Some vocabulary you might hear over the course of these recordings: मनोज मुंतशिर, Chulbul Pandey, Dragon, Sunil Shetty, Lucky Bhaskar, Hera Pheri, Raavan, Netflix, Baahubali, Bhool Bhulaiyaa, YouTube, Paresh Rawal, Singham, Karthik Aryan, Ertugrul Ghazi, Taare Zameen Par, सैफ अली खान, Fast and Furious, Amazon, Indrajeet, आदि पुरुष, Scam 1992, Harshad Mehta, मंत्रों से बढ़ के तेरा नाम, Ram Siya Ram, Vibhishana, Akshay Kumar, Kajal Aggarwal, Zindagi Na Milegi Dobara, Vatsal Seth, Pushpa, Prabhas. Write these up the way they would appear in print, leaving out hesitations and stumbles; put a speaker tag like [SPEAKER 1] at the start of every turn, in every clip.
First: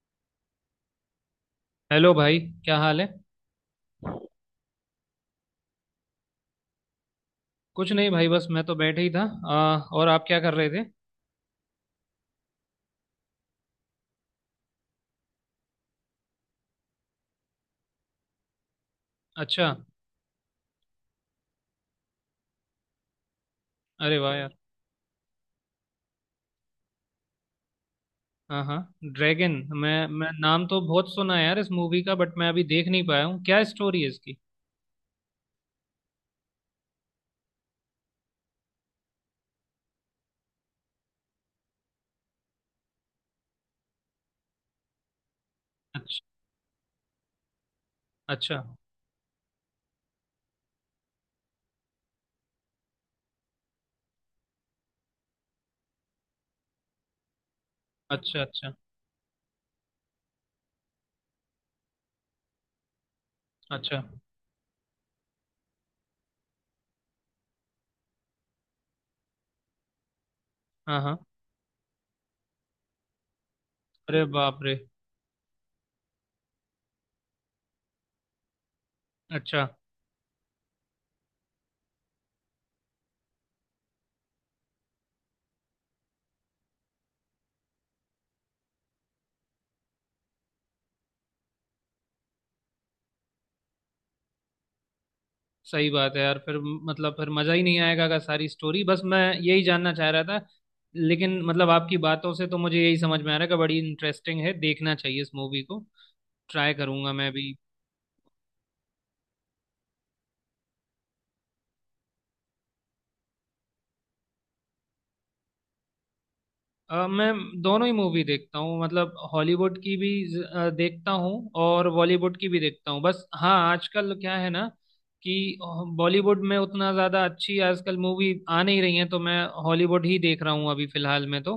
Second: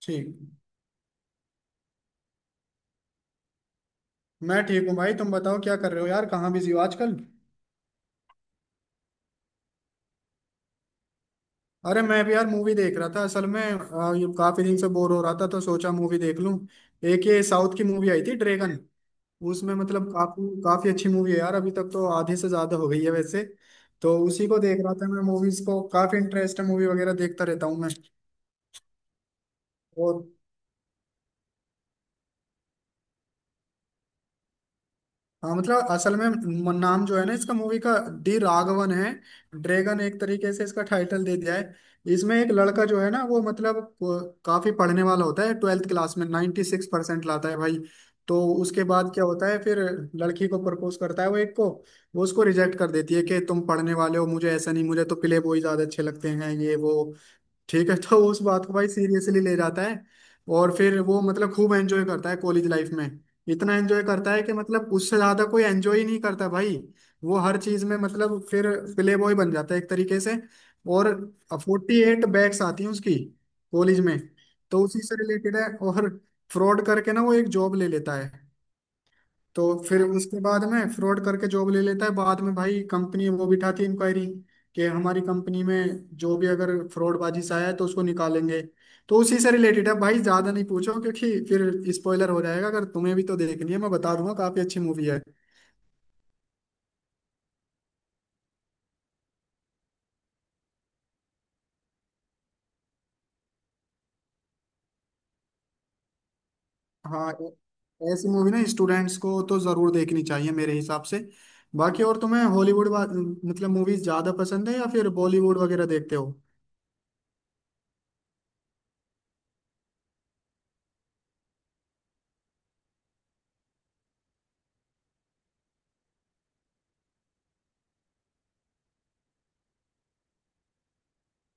[SPEAKER 1] ठीक।
[SPEAKER 2] हेलो भाई। क्या हाल है?
[SPEAKER 1] मैं ठीक हूँ भाई, तुम बताओ क्या कर रहे हो यार, कहाँ बिजी हो आजकल।
[SPEAKER 2] कुछ नहीं भाई, बस मैं तो बैठे ही था। और आप क्या कर रहे थे?
[SPEAKER 1] अरे मैं भी यार मूवी देख रहा था असल में, ये काफी दिन से बोर हो रहा था तो सोचा मूवी देख लूँ। एक ये साउथ की मूवी आई थी, ड्रैगन।
[SPEAKER 2] अच्छा।
[SPEAKER 1] उसमें मतलब काफी काफी अच्छी मूवी है यार, अभी तक तो आधे से ज्यादा हो गई है वैसे। तो
[SPEAKER 2] अरे वाह
[SPEAKER 1] उसी
[SPEAKER 2] यार।
[SPEAKER 1] को देख रहा था मैं, मूवीज को काफी इंटरेस्ट है, मूवी वगैरह देखता रहता हूँ मैं।
[SPEAKER 2] हाँ हाँ। ड्रैगन। मैं
[SPEAKER 1] और
[SPEAKER 2] मैं नाम तो बहुत सुना है यार इस मूवी का, बट मैं अभी देख नहीं पाया हूँ। क्या स्टोरी है इसकी?
[SPEAKER 1] हाँ मतलब असल में नाम जो है ना इसका मूवी का, डी राघवन है। ड्रैगन एक तरीके से इसका टाइटल दे दिया है। इसमें एक लड़का जो है ना वो मतलब वो काफी पढ़ने वाला होता है, 12th क्लास
[SPEAKER 2] अच्छा
[SPEAKER 1] में 96% सिक्स परसेंट लाता है भाई। तो
[SPEAKER 2] अच्छा।
[SPEAKER 1] उसके बाद क्या होता है फिर लड़की को प्रपोज करता है वो, एक को। वो उसको रिजेक्ट कर देती है कि तुम पढ़ने वाले हो, मुझे ऐसा नहीं, मुझे तो प्ले बॉय ज्यादा अच्छे लगते हैं, ये वो। ठीक है तो उस
[SPEAKER 2] अच्छा।
[SPEAKER 1] बात को
[SPEAKER 2] अच्छा।
[SPEAKER 1] भाई सीरियसली ले जाता है। और फिर वो मतलब खूब एंजॉय करता है कॉलेज लाइफ में। इतना
[SPEAKER 2] अच्छा।
[SPEAKER 1] एंजॉय करता है कि मतलब उससे ज्यादा कोई एंजॉय ही नहीं करता भाई। वो हर चीज में मतलब फिर प्ले बॉय बन जाता है एक तरीके से।
[SPEAKER 2] हाँ
[SPEAKER 1] और
[SPEAKER 2] हाँ।
[SPEAKER 1] 48 बैग्स आती हैं उसकी, कॉलेज में।
[SPEAKER 2] अरे बाप रे।
[SPEAKER 1] तो उसी से रिलेटेड है। और फ्रॉड करके ना वो एक जॉब ले लेता है। तो
[SPEAKER 2] अच्छा।
[SPEAKER 1] फिर उसके बाद में फ्रॉड करके जॉब ले लेता है, बाद में भाई कंपनी वो बिठाती है इंक्वायरी कि हमारी कंपनी में जो भी अगर फ्रॉडबाजी से आया है तो उसको निकालेंगे। तो उसी से रिलेटेड है भाई, ज्यादा नहीं पूछो क्योंकि फिर स्पॉइलर हो जाएगा, अगर तुम्हें भी तो देखनी है, मैं बता दूंगा, काफी अच्छी मूवी है।
[SPEAKER 2] सही बात है यार। फिर मतलब फिर मज़ा ही नहीं आएगा का सारी स्टोरी, बस मैं यही जानना चाह रहा था। लेकिन मतलब आपकी बातों से तो मुझे यही समझ में आ रहा है कि बड़ी इंटरेस्टिंग है, देखना चाहिए इस मूवी को। ट्राई करूंगा
[SPEAKER 1] हाँ
[SPEAKER 2] मैं भी।
[SPEAKER 1] ऐसी मूवी ना स्टूडेंट्स को तो जरूर देखनी चाहिए मेरे हिसाब से। बाकी और तुम्हें हॉलीवुड मतलब मूवीज ज्यादा पसंद है या फिर बॉलीवुड वगैरह देखते हो?
[SPEAKER 2] मैं दोनों ही मूवी देखता हूँ, मतलब हॉलीवुड की भी देखता हूँ और बॉलीवुड की भी देखता हूँ। बस हाँ, आजकल क्या है ना कि बॉलीवुड में उतना ज़्यादा अच्छी आजकल मूवी आ नहीं रही है, तो मैं हॉलीवुड ही देख रहा हूँ अभी फिलहाल में तो।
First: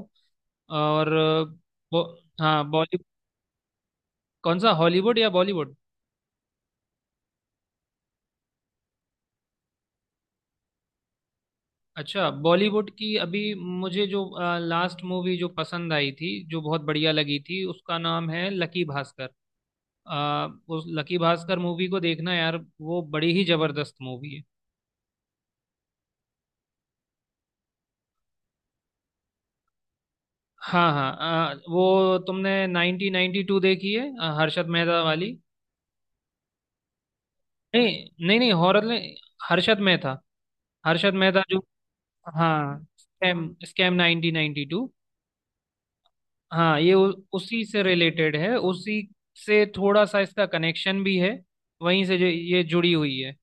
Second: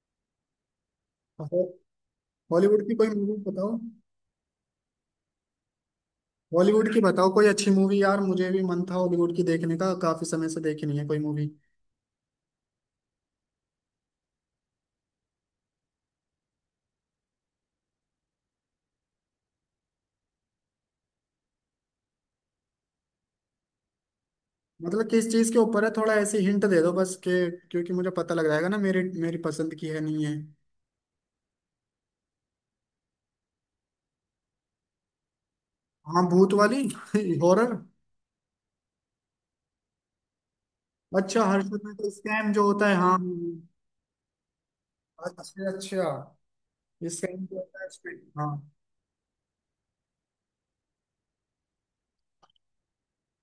[SPEAKER 2] और
[SPEAKER 1] हो-
[SPEAKER 2] वो हाँ
[SPEAKER 1] हॉलीवुड की
[SPEAKER 2] बॉली।
[SPEAKER 1] कोई मूवी बताओ।
[SPEAKER 2] कौन सा, हॉलीवुड या बॉलीवुड?
[SPEAKER 1] हॉलीवुड की बताओ कोई अच्छी मूवी यार, मुझे भी मन था हॉलीवुड की देखने का, काफी समय से देखी नहीं है कोई मूवी।
[SPEAKER 2] अच्छा, बॉलीवुड की अभी मुझे जो लास्ट मूवी जो पसंद आई थी, जो बहुत बढ़िया लगी थी, उसका नाम है लकी भास्कर। उस लकी भास्कर मूवी को देखना यार, वो बड़ी ही जबरदस्त मूवी है।
[SPEAKER 1] मतलब किस चीज के ऊपर है, थोड़ा ऐसी हिंट दे दो बस के, क्योंकि मुझे पता लग जाएगा ना मेरी मेरी पसंद की है नहीं है।
[SPEAKER 2] हाँ हाँ। वो तुमने 1992 देखी है, हर्षद मेहता वाली?
[SPEAKER 1] हाँ, भूत वाली हॉरर।
[SPEAKER 2] नहीं नहीं नहीं, हॉरर नहीं। हर्षद मेहता। हर्षद मेहता
[SPEAKER 1] अच्छा,
[SPEAKER 2] जो।
[SPEAKER 1] हर्षद मेहता स्कैम जो
[SPEAKER 2] हाँ,
[SPEAKER 1] होता है, हाँ।
[SPEAKER 2] Scam, scam 1992।
[SPEAKER 1] अच्छा अच्छा।
[SPEAKER 2] हाँ, ये उ,
[SPEAKER 1] स्कैम जो
[SPEAKER 2] उसी
[SPEAKER 1] होता
[SPEAKER 2] से
[SPEAKER 1] है उसमें,
[SPEAKER 2] रिलेटेड
[SPEAKER 1] हाँ।
[SPEAKER 2] है। उसी से थोड़ा सा इसका कनेक्शन भी है, वहीं से जो ये जुड़ी हुई है।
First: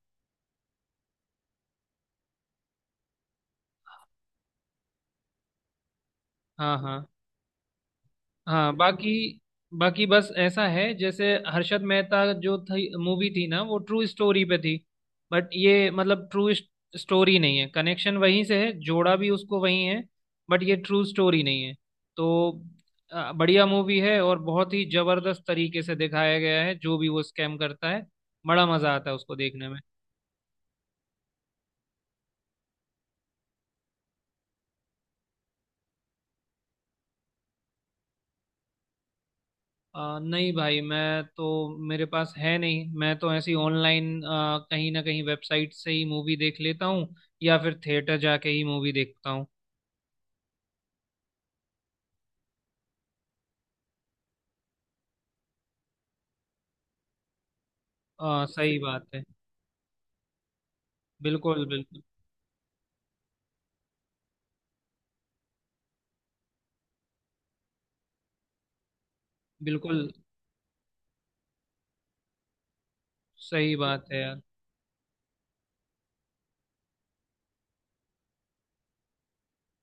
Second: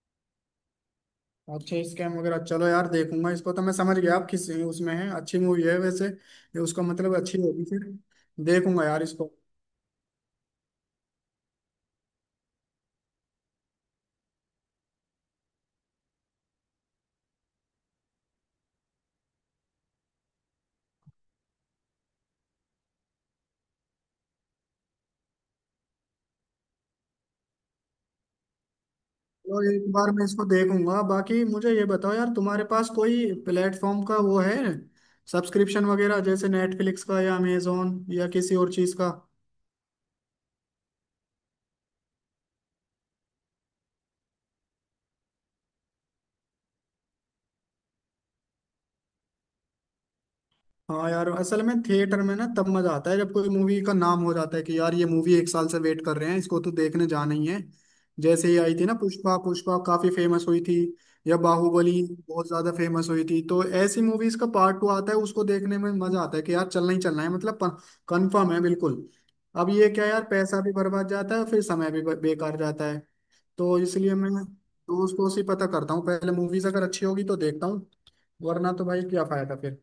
[SPEAKER 1] अच्छा स्कैम वगैरह, चलो यार देखूंगा इसको, तो मैं समझ गया आप किस उसमें है, अच्छी मूवी है वैसे ये
[SPEAKER 2] हाँ
[SPEAKER 1] उसका
[SPEAKER 2] हाँ
[SPEAKER 1] मतलब, अच्छी होगी फिर।
[SPEAKER 2] हाँ।
[SPEAKER 1] देखूंगा यार
[SPEAKER 2] बाकी,
[SPEAKER 1] इसको।
[SPEAKER 2] बाकी बस ऐसा है, जैसे हर्षद मेहता जो थी मूवी थी ना, वो ट्रू स्टोरी पे थी, बट ये मतलब ट्रू स्टोरी नहीं है। कनेक्शन वहीं से है, जोड़ा भी उसको वहीं है, बट ये ट्रू स्टोरी नहीं है तो बढ़िया मूवी है। और बहुत ही जबरदस्त तरीके से दिखाया गया है जो भी वो स्कैम करता है। बड़ा मजा आता है उसको
[SPEAKER 1] चलो
[SPEAKER 2] देखने में।
[SPEAKER 1] एक बार मैं इसको देखूंगा। बाकी मुझे ये बताओ यार तुम्हारे पास कोई प्लेटफॉर्म का वो है, सब्सक्रिप्शन वगैरह जैसे नेटफ्लिक्स का या अमेजोन या किसी और चीज का?
[SPEAKER 2] नहीं भाई, मैं तो, मेरे पास है नहीं। मैं तो ऐसी ऑनलाइन कहीं ना कहीं वेबसाइट से ही मूवी देख लेता हूँ, या फिर थिएटर जाके ही मूवी देखता हूँ।
[SPEAKER 1] हाँ यार असल में थिएटर में ना तब मजा आता है जब कोई मूवी का नाम हो जाता है कि यार ये मूवी एक साल से वेट कर रहे हैं इसको तो देखने जाना ही है। जैसे ही आई
[SPEAKER 2] सही
[SPEAKER 1] थी ना
[SPEAKER 2] बात है।
[SPEAKER 1] पुष्पा, पुष्पा काफी फेमस हुई थी। या
[SPEAKER 2] बिल्कुल बिल्कुल।
[SPEAKER 1] बाहुबली बहुत ज्यादा फेमस हुई थी। तो ऐसी मूवीज का पार्ट 2 आता है उसको देखने में मजा आता है कि यार चलना ही चलना है मतलब, कंफर्म है बिल्कुल। अब ये क्या
[SPEAKER 2] बिल्कुल
[SPEAKER 1] यार पैसा भी बर्बाद जाता है फिर समय भी बेकार जाता है।
[SPEAKER 2] सही
[SPEAKER 1] तो
[SPEAKER 2] बात
[SPEAKER 1] इसलिए
[SPEAKER 2] है
[SPEAKER 1] मैं
[SPEAKER 2] यार।
[SPEAKER 1] दोस्त को ही पता करता हूँ पहले, मूवीज अगर अच्छी होगी तो देखता हूँ, वरना तो भाई क्या फायदा फिर।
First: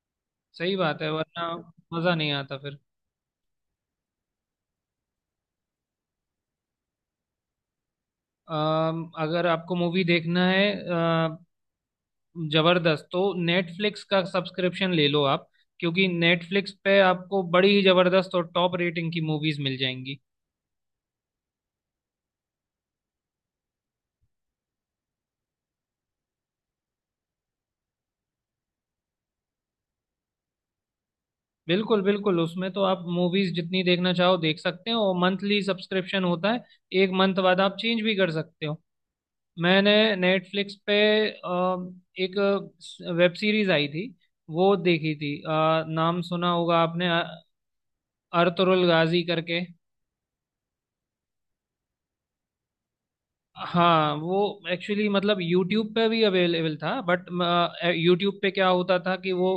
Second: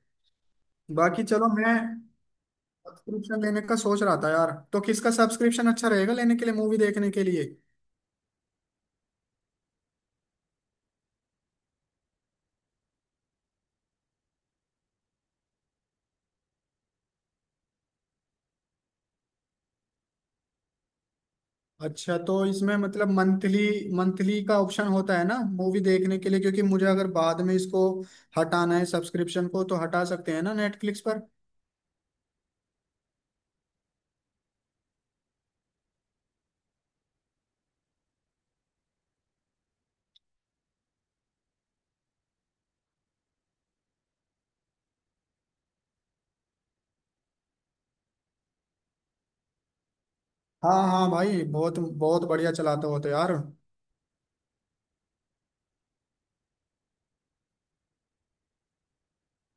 [SPEAKER 2] सही बात है,
[SPEAKER 1] बाकी चलो
[SPEAKER 2] वरना
[SPEAKER 1] मैं
[SPEAKER 2] मज़ा नहीं आता फिर।
[SPEAKER 1] सब्सक्रिप्शन लेने का सोच रहा था यार, तो किसका सब्सक्रिप्शन अच्छा रहेगा लेने के लिए, मूवी देखने के लिए?
[SPEAKER 2] अगर आपको मूवी देखना है जबरदस्त, तो नेटफ्लिक्स का सब्सक्रिप्शन ले लो आप, क्योंकि नेटफ्लिक्स पे आपको बड़ी ही जबरदस्त और टॉप रेटिंग की मूवीज मिल जाएंगी।
[SPEAKER 1] अच्छा तो इसमें मतलब मंथली, मंथली का ऑप्शन होता है ना मूवी देखने के लिए, क्योंकि मुझे अगर बाद में इसको हटाना है सब्सक्रिप्शन को तो हटा सकते हैं ना नेटफ्लिक्स पर?
[SPEAKER 2] बिल्कुल बिल्कुल, उसमें तो आप मूवीज जितनी देखना चाहो देख सकते हो। मंथली सब्सक्रिप्शन होता है, एक मंथ बाद आप चेंज भी कर सकते हो। मैंने नेटफ्लिक्स पे अ, एक वेब सीरीज आई थी, वो देखी थी। नाम सुना होगा आपने, अर्तुरुल गाजी करके।
[SPEAKER 1] हाँ हाँ भाई बहुत बहुत बढ़िया चलाते हो तो यार।
[SPEAKER 2] हाँ वो एक्चुअली मतलब यूट्यूब पे भी अवेलेबल था, बट यूट्यूब पे क्या होता था कि वो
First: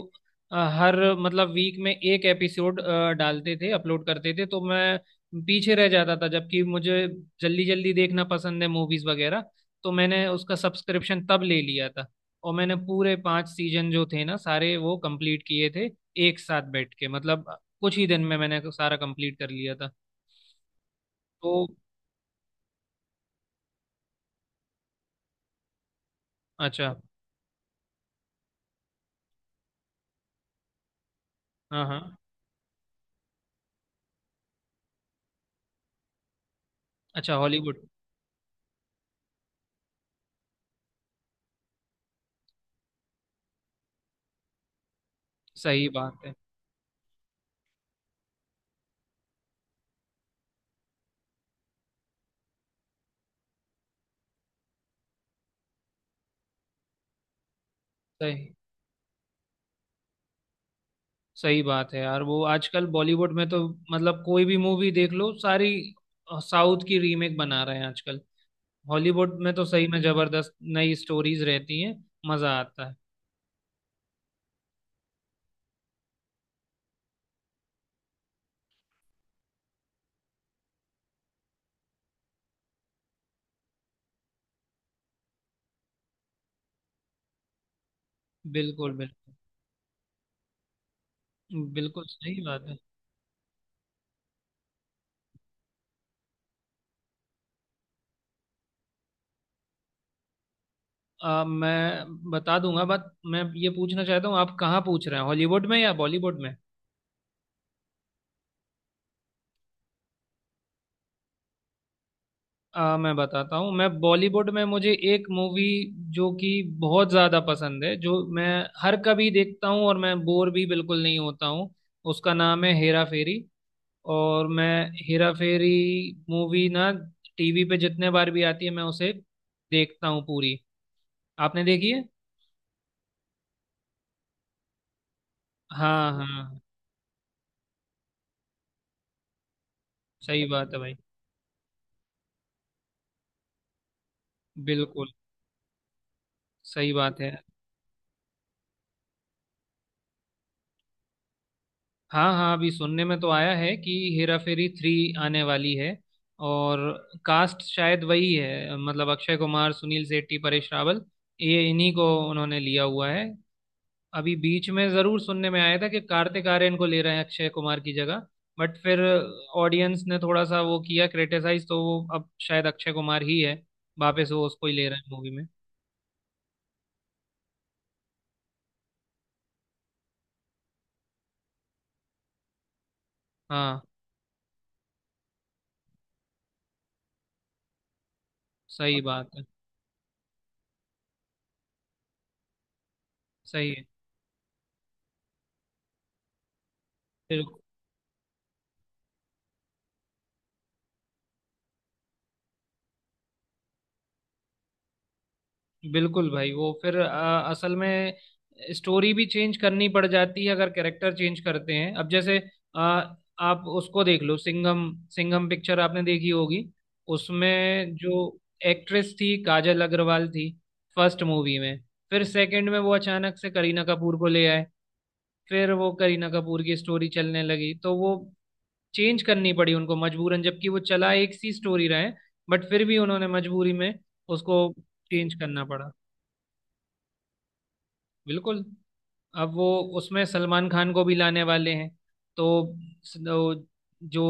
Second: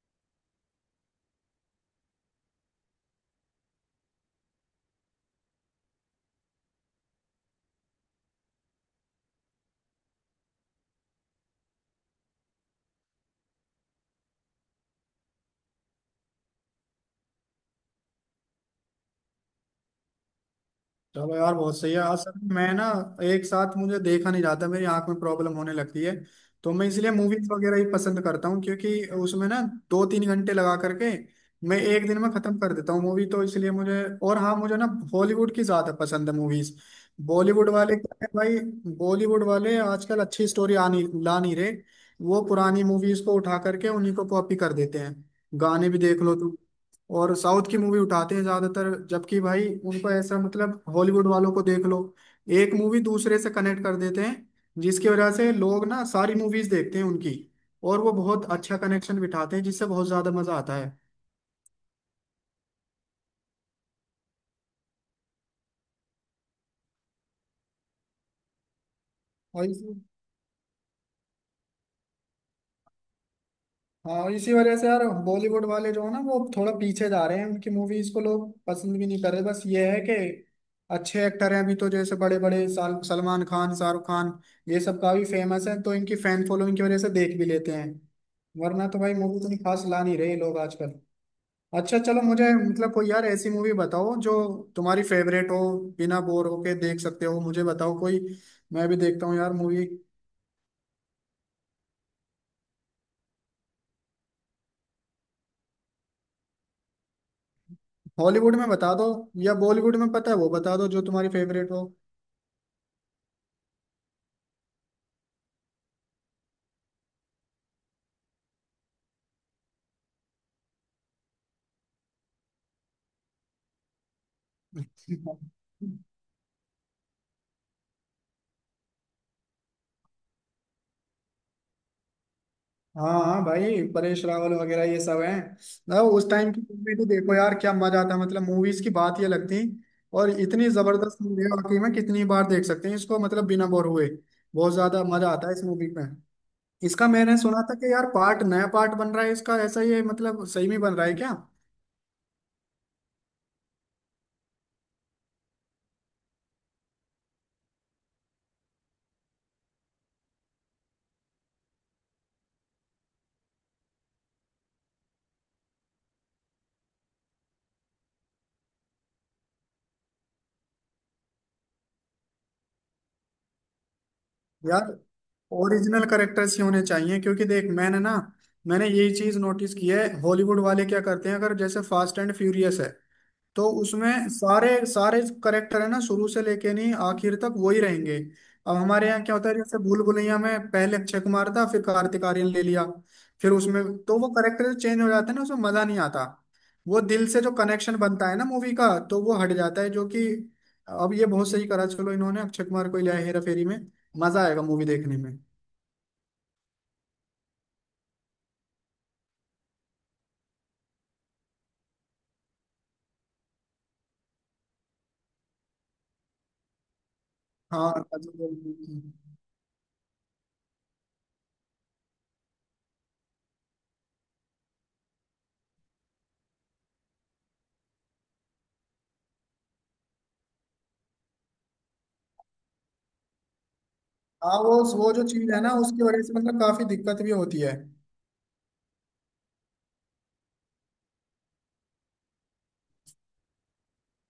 [SPEAKER 2] हर मतलब वीक में एक एपिसोड डालते थे, अपलोड करते थे, तो मैं पीछे रह जाता था। जबकि मुझे जल्दी जल्दी देखना पसंद है मूवीज वगैरह, तो मैंने उसका सब्सक्रिप्शन तब ले लिया था। और मैंने पूरे पांच सीजन जो थे ना सारे, वो कंप्लीट किए थे एक साथ बैठ के। मतलब कुछ ही दिन में मैंने सारा कंप्लीट कर लिया था।
[SPEAKER 1] चलो यार
[SPEAKER 2] तो
[SPEAKER 1] बहुत सही है। असल में मैं ना एक साथ मुझे देखा नहीं जाता, मेरी आंख में प्रॉब्लम होने लगती है। तो मैं
[SPEAKER 2] अच्छा।
[SPEAKER 1] इसलिए मूवीज वगैरह ही पसंद करता हूँ क्योंकि उसमें ना 2-3 घंटे लगा करके मैं
[SPEAKER 2] हाँ हाँ।
[SPEAKER 1] एक दिन में खत्म कर देता हूँ मूवी, तो इसलिए मुझे, और हाँ मुझे ना हॉलीवुड की ज्यादा पसंद है मूवीज।
[SPEAKER 2] अच्छा
[SPEAKER 1] बॉलीवुड
[SPEAKER 2] हॉलीवुड।
[SPEAKER 1] वाले क्या है भाई, बॉलीवुड वाले आजकल अच्छी स्टोरी आ नहीं, ला नहीं रहे। वो पुरानी मूवीज को उठा करके उन्हीं को कॉपी कर देते हैं, गाने
[SPEAKER 2] सही
[SPEAKER 1] भी
[SPEAKER 2] बात
[SPEAKER 1] देख लो।
[SPEAKER 2] है।
[SPEAKER 1] और साउथ की मूवी उठाते हैं ज्यादातर, जबकि भाई उनको ऐसा मतलब, हॉलीवुड वालों को देख लो, एक मूवी दूसरे से कनेक्ट कर देते हैं जिसकी वजह से लोग ना सारी मूवीज देखते हैं उनकी, और वो बहुत
[SPEAKER 2] सही,
[SPEAKER 1] अच्छा कनेक्शन बिठाते हैं जिससे बहुत ज्यादा मजा आता है
[SPEAKER 2] सही बात है यार। वो आजकल बॉलीवुड में तो मतलब कोई भी मूवी देख लो, सारी साउथ की रीमेक बना रहे हैं आजकल। हॉलीवुड में तो
[SPEAKER 1] भाई।
[SPEAKER 2] सही में जबरदस्त नई स्टोरीज रहती हैं, मजा आता है।
[SPEAKER 1] हाँ इसी वजह से यार बॉलीवुड वाले जो है ना वो थोड़ा पीछे जा रहे हैं, उनकी मूवीज को लोग पसंद भी नहीं कर रहे, बस ये है कि अच्छे एक्टर हैं अभी तो जैसे बड़े बड़े साल सलमान खान, शाहरुख खान, ये सब काफी फेमस है तो इनकी फैन फॉलोइंग की वजह से देख भी लेते हैं, वरना
[SPEAKER 2] बिल्कुल
[SPEAKER 1] तो भाई
[SPEAKER 2] बिल्कुल।
[SPEAKER 1] मूवी इतनी खास ला नहीं रहे लोग आजकल। अच्छा
[SPEAKER 2] बिल्कुल
[SPEAKER 1] चलो
[SPEAKER 2] सही
[SPEAKER 1] मुझे
[SPEAKER 2] बात है।
[SPEAKER 1] मतलब कोई यार ऐसी मूवी बताओ जो तुम्हारी फेवरेट हो, बिना बोर होके देख सकते हो, मुझे बताओ कोई, मैं भी देखता हूँ यार मूवी।
[SPEAKER 2] मैं बता दूंगा, बट मैं ये पूछना चाहता हूँ, आप कहाँ पूछ रहे हैं, हॉलीवुड में या बॉलीवुड में?
[SPEAKER 1] हॉलीवुड में बता दो या बॉलीवुड में पता है वो बता दो जो तुम्हारी फेवरेट हो।
[SPEAKER 2] मैं बताता हूँ, मैं बॉलीवुड में मुझे एक मूवी जो कि बहुत ज़्यादा पसंद है, जो मैं हर कभी देखता हूँ और मैं बोर भी बिल्कुल नहीं होता हूँ, उसका नाम है हेरा फेरी। और मैं, हेरा फेरी मूवी ना टीवी पे जितने बार भी आती है, मैं उसे देखता हूँ पूरी। आपने देखी है?
[SPEAKER 1] हाँ हाँ भाई परेश रावल वगैरह ये सब हैं ना
[SPEAKER 2] हाँ हाँ
[SPEAKER 1] उस टाइम की
[SPEAKER 2] हाँ।
[SPEAKER 1] मूवी तो, देखो यार क्या मजा आता मतलब, मूवीज की बात ये लगती, और
[SPEAKER 2] सही
[SPEAKER 1] इतनी
[SPEAKER 2] बात है भाई।
[SPEAKER 1] जबरदस्त मूवी है वाकई में, कितनी बार देख सकते हैं इसको मतलब बिना बोर हुए, बहुत ज्यादा
[SPEAKER 2] बिल्कुल
[SPEAKER 1] मजा आता है इस मूवी में।
[SPEAKER 2] सही
[SPEAKER 1] इसका
[SPEAKER 2] बात है।
[SPEAKER 1] मैंने सुना था कि यार पार्ट, नया पार्ट बन रहा है इसका ऐसा, ये मतलब सही में बन रहा है क्या?
[SPEAKER 2] हाँ हाँ, अभी सुनने में तो आया है कि हेरा फेरी थ्री आने वाली है। और कास्ट शायद वही है, मतलब अक्षय कुमार, सुनील शेट्टी, परेश रावल, ये इन्हीं को उन्होंने लिया हुआ है। अभी बीच में जरूर सुनने में आया था कि कार्तिक आर्यन को ले रहे हैं अक्षय कुमार की जगह, बट फिर ऑडियंस ने थोड़ा सा वो किया, क्रिटिसाइज, तो वो अब शायद अक्षय कुमार ही है, वापस वो उसको ही ले
[SPEAKER 1] यार
[SPEAKER 2] रहे हैं मूवी में।
[SPEAKER 1] ओरिजिनल करेक्टर्स ही होने चाहिए, क्योंकि देख मैंने ना, मैंने यही चीज नोटिस की है हॉलीवुड वाले क्या करते हैं अगर जैसे फास्ट एंड फ्यूरियस है, तो
[SPEAKER 2] हाँ।
[SPEAKER 1] उसमें सारे सारे करेक्टर है ना शुरू से लेके नहीं आखिर तक वही रहेंगे। अब
[SPEAKER 2] सही
[SPEAKER 1] हमारे यहाँ
[SPEAKER 2] बात
[SPEAKER 1] क्या
[SPEAKER 2] है।
[SPEAKER 1] होता है जैसे भूल भुलैया में पहले अक्षय कुमार था फिर कार्तिक आर्यन ले लिया, फिर
[SPEAKER 2] सही
[SPEAKER 1] उसमें
[SPEAKER 2] है।
[SPEAKER 1] तो वो करेक्टर चेंज हो जाते हैं ना उसमें मजा नहीं आता, वो दिल से
[SPEAKER 2] फिर
[SPEAKER 1] जो कनेक्शन बनता है ना मूवी का तो वो हट जाता है जो कि। अब ये बहुत सही करा चलो इन्होंने अक्षय कुमार को लिया है हेरा फेरी में, मजा आएगा मूवी देखने में।
[SPEAKER 2] बिल्कुल भाई वो फिर असल में स्टोरी भी चेंज करनी पड़ जाती है अगर कैरेक्टर चेंज करते हैं। अब जैसे अ, आप उसको देख लो, सिंघम, सिंघम पिक्चर आपने देखी होगी।
[SPEAKER 1] हाँ
[SPEAKER 2] उसमें जो
[SPEAKER 1] अजय देवगन की।
[SPEAKER 2] एक्ट्रेस थी, काजल अग्रवाल थी फर्स्ट मूवी में। फिर सेकंड में वो अचानक से करीना कपूर को ले आए, फिर वो करीना कपूर की स्टोरी चलने लगी, तो वो चेंज करनी पड़ी उनको मजबूरन। जबकि वो चला एक सी स्टोरी रहे, बट फिर भी उन्होंने मजबूरी में
[SPEAKER 1] हाँ
[SPEAKER 2] उसको
[SPEAKER 1] वो जो
[SPEAKER 2] चेंज
[SPEAKER 1] चीज है
[SPEAKER 2] करना
[SPEAKER 1] ना
[SPEAKER 2] पड़ा।
[SPEAKER 1] उसकी वजह से मतलब काफी दिक्कत भी होती है।
[SPEAKER 2] बिल्कुल। अब वो उसमें सलमान खान को भी लाने वाले हैं, तो वो जो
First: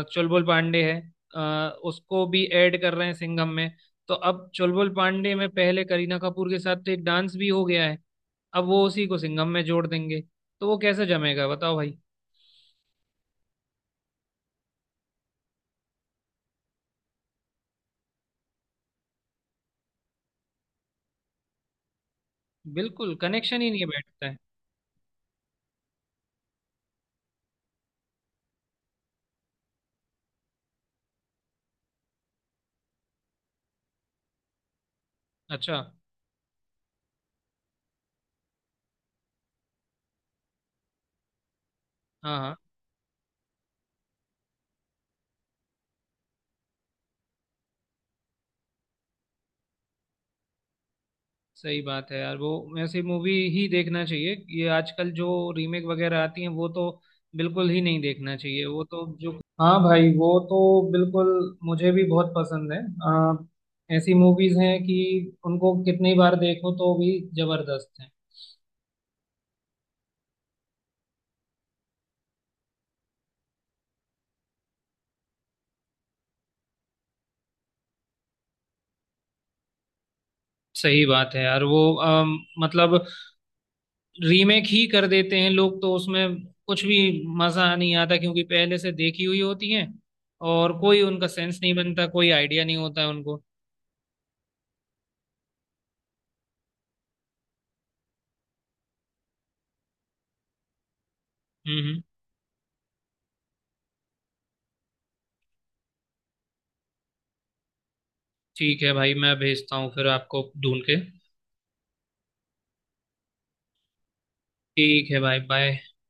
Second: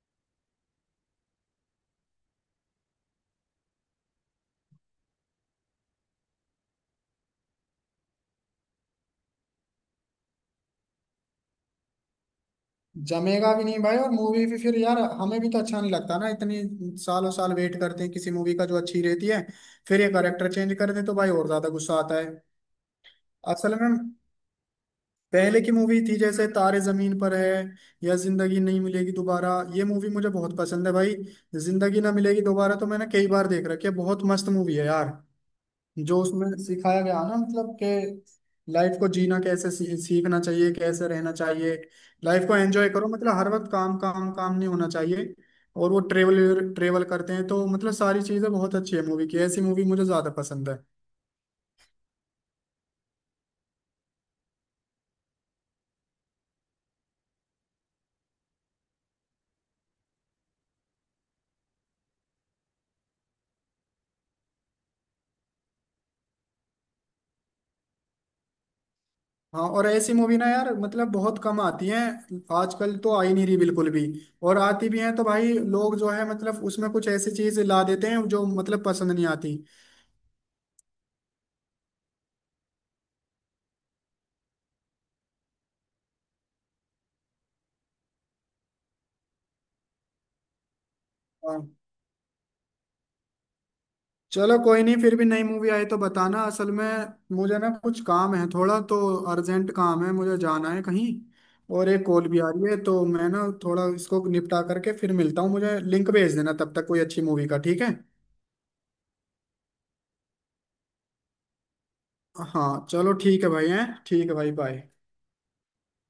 [SPEAKER 2] चुलबुल पांडे है, अ, उसको भी ऐड कर रहे हैं सिंघम में। तो अब चुलबुल पांडे में पहले करीना कपूर के साथ तो एक डांस भी हो गया है, अब वो उसी को सिंघम में जोड़ देंगे, तो वो कैसे जमेगा बताओ भाई?
[SPEAKER 1] जमेगा भी नहीं भाई और मूवी भी फिर यार हमें भी तो अच्छा नहीं लगता ना, इतनी सालों साल वेट करते हैं किसी मूवी का जो अच्छी रहती है, फिर ये करेक्टर चेंज कर दे तो भाई और ज्यादा गुस्सा आता है।
[SPEAKER 2] बिल्कुल, कनेक्शन ही
[SPEAKER 1] असल
[SPEAKER 2] नहीं
[SPEAKER 1] में
[SPEAKER 2] बैठता है।
[SPEAKER 1] पहले की मूवी थी जैसे तारे जमीन पर है या जिंदगी नहीं मिलेगी दोबारा, ये मूवी मुझे बहुत पसंद है भाई। जिंदगी ना मिलेगी दोबारा तो मैंने कई बार देख रखी है, बहुत मस्त मूवी है यार।
[SPEAKER 2] अच्छा।
[SPEAKER 1] जो उसमें सिखाया गया ना मतलब कि लाइफ को जीना कैसे सीखना चाहिए, कैसे रहना चाहिए,
[SPEAKER 2] हाँ
[SPEAKER 1] लाइफ को
[SPEAKER 2] हाँ,
[SPEAKER 1] एंजॉय करो मतलब, हर वक्त काम काम काम नहीं होना चाहिए। और वो ट्रेवल ट्रेवल करते हैं तो मतलब सारी चीजें बहुत अच्छी है मूवी की, ऐसी मूवी मुझे ज्यादा पसंद है।
[SPEAKER 2] सही बात है यार। वो ऐसी मूवी ही देखना चाहिए, ये आजकल जो रीमेक वगैरह आती हैं वो तो बिल्कुल ही नहीं देखना चाहिए। वो तो जो, हाँ भाई वो तो बिल्कुल, मुझे भी बहुत पसंद है। ऐसी मूवीज हैं कि उनको कितनी बार देखो तो भी जबरदस्त है।
[SPEAKER 1] हाँ और ऐसी मूवी ना यार मतलब बहुत कम आती हैं, आजकल तो आई नहीं रही बिल्कुल भी, और आती भी हैं तो भाई लोग जो है मतलब उसमें कुछ ऐसी चीज ला देते हैं जो मतलब पसंद नहीं आती।
[SPEAKER 2] सही बात है यार। वो मतलब रीमेक ही कर देते हैं लोग, तो उसमें कुछ भी मजा नहीं आता, क्योंकि पहले से देखी हुई होती हैं, और कोई उनका सेंस
[SPEAKER 1] हाँ।
[SPEAKER 2] नहीं बनता, कोई आइडिया नहीं होता है उनको।
[SPEAKER 1] चलो कोई नहीं, फिर भी नई मूवी आई तो बताना। असल में मुझे ना कुछ काम है थोड़ा तो, अर्जेंट काम है मुझे जाना है कहीं,
[SPEAKER 2] हम्म
[SPEAKER 1] और
[SPEAKER 2] हम्म।
[SPEAKER 1] एक कॉल भी आ रही है तो मैं ना थोड़ा इसको निपटा करके फिर मिलता हूँ, मुझे लिंक भेज देना तब तक कोई अच्छी मूवी का, ठीक है?
[SPEAKER 2] ठीक है भाई, मैं भेजता हूँ फिर आपको ढूंढ के।
[SPEAKER 1] हाँ चलो ठीक है भाई, हैं ठीक है भाई, बाय।
[SPEAKER 2] ठीक है भाई, बाय।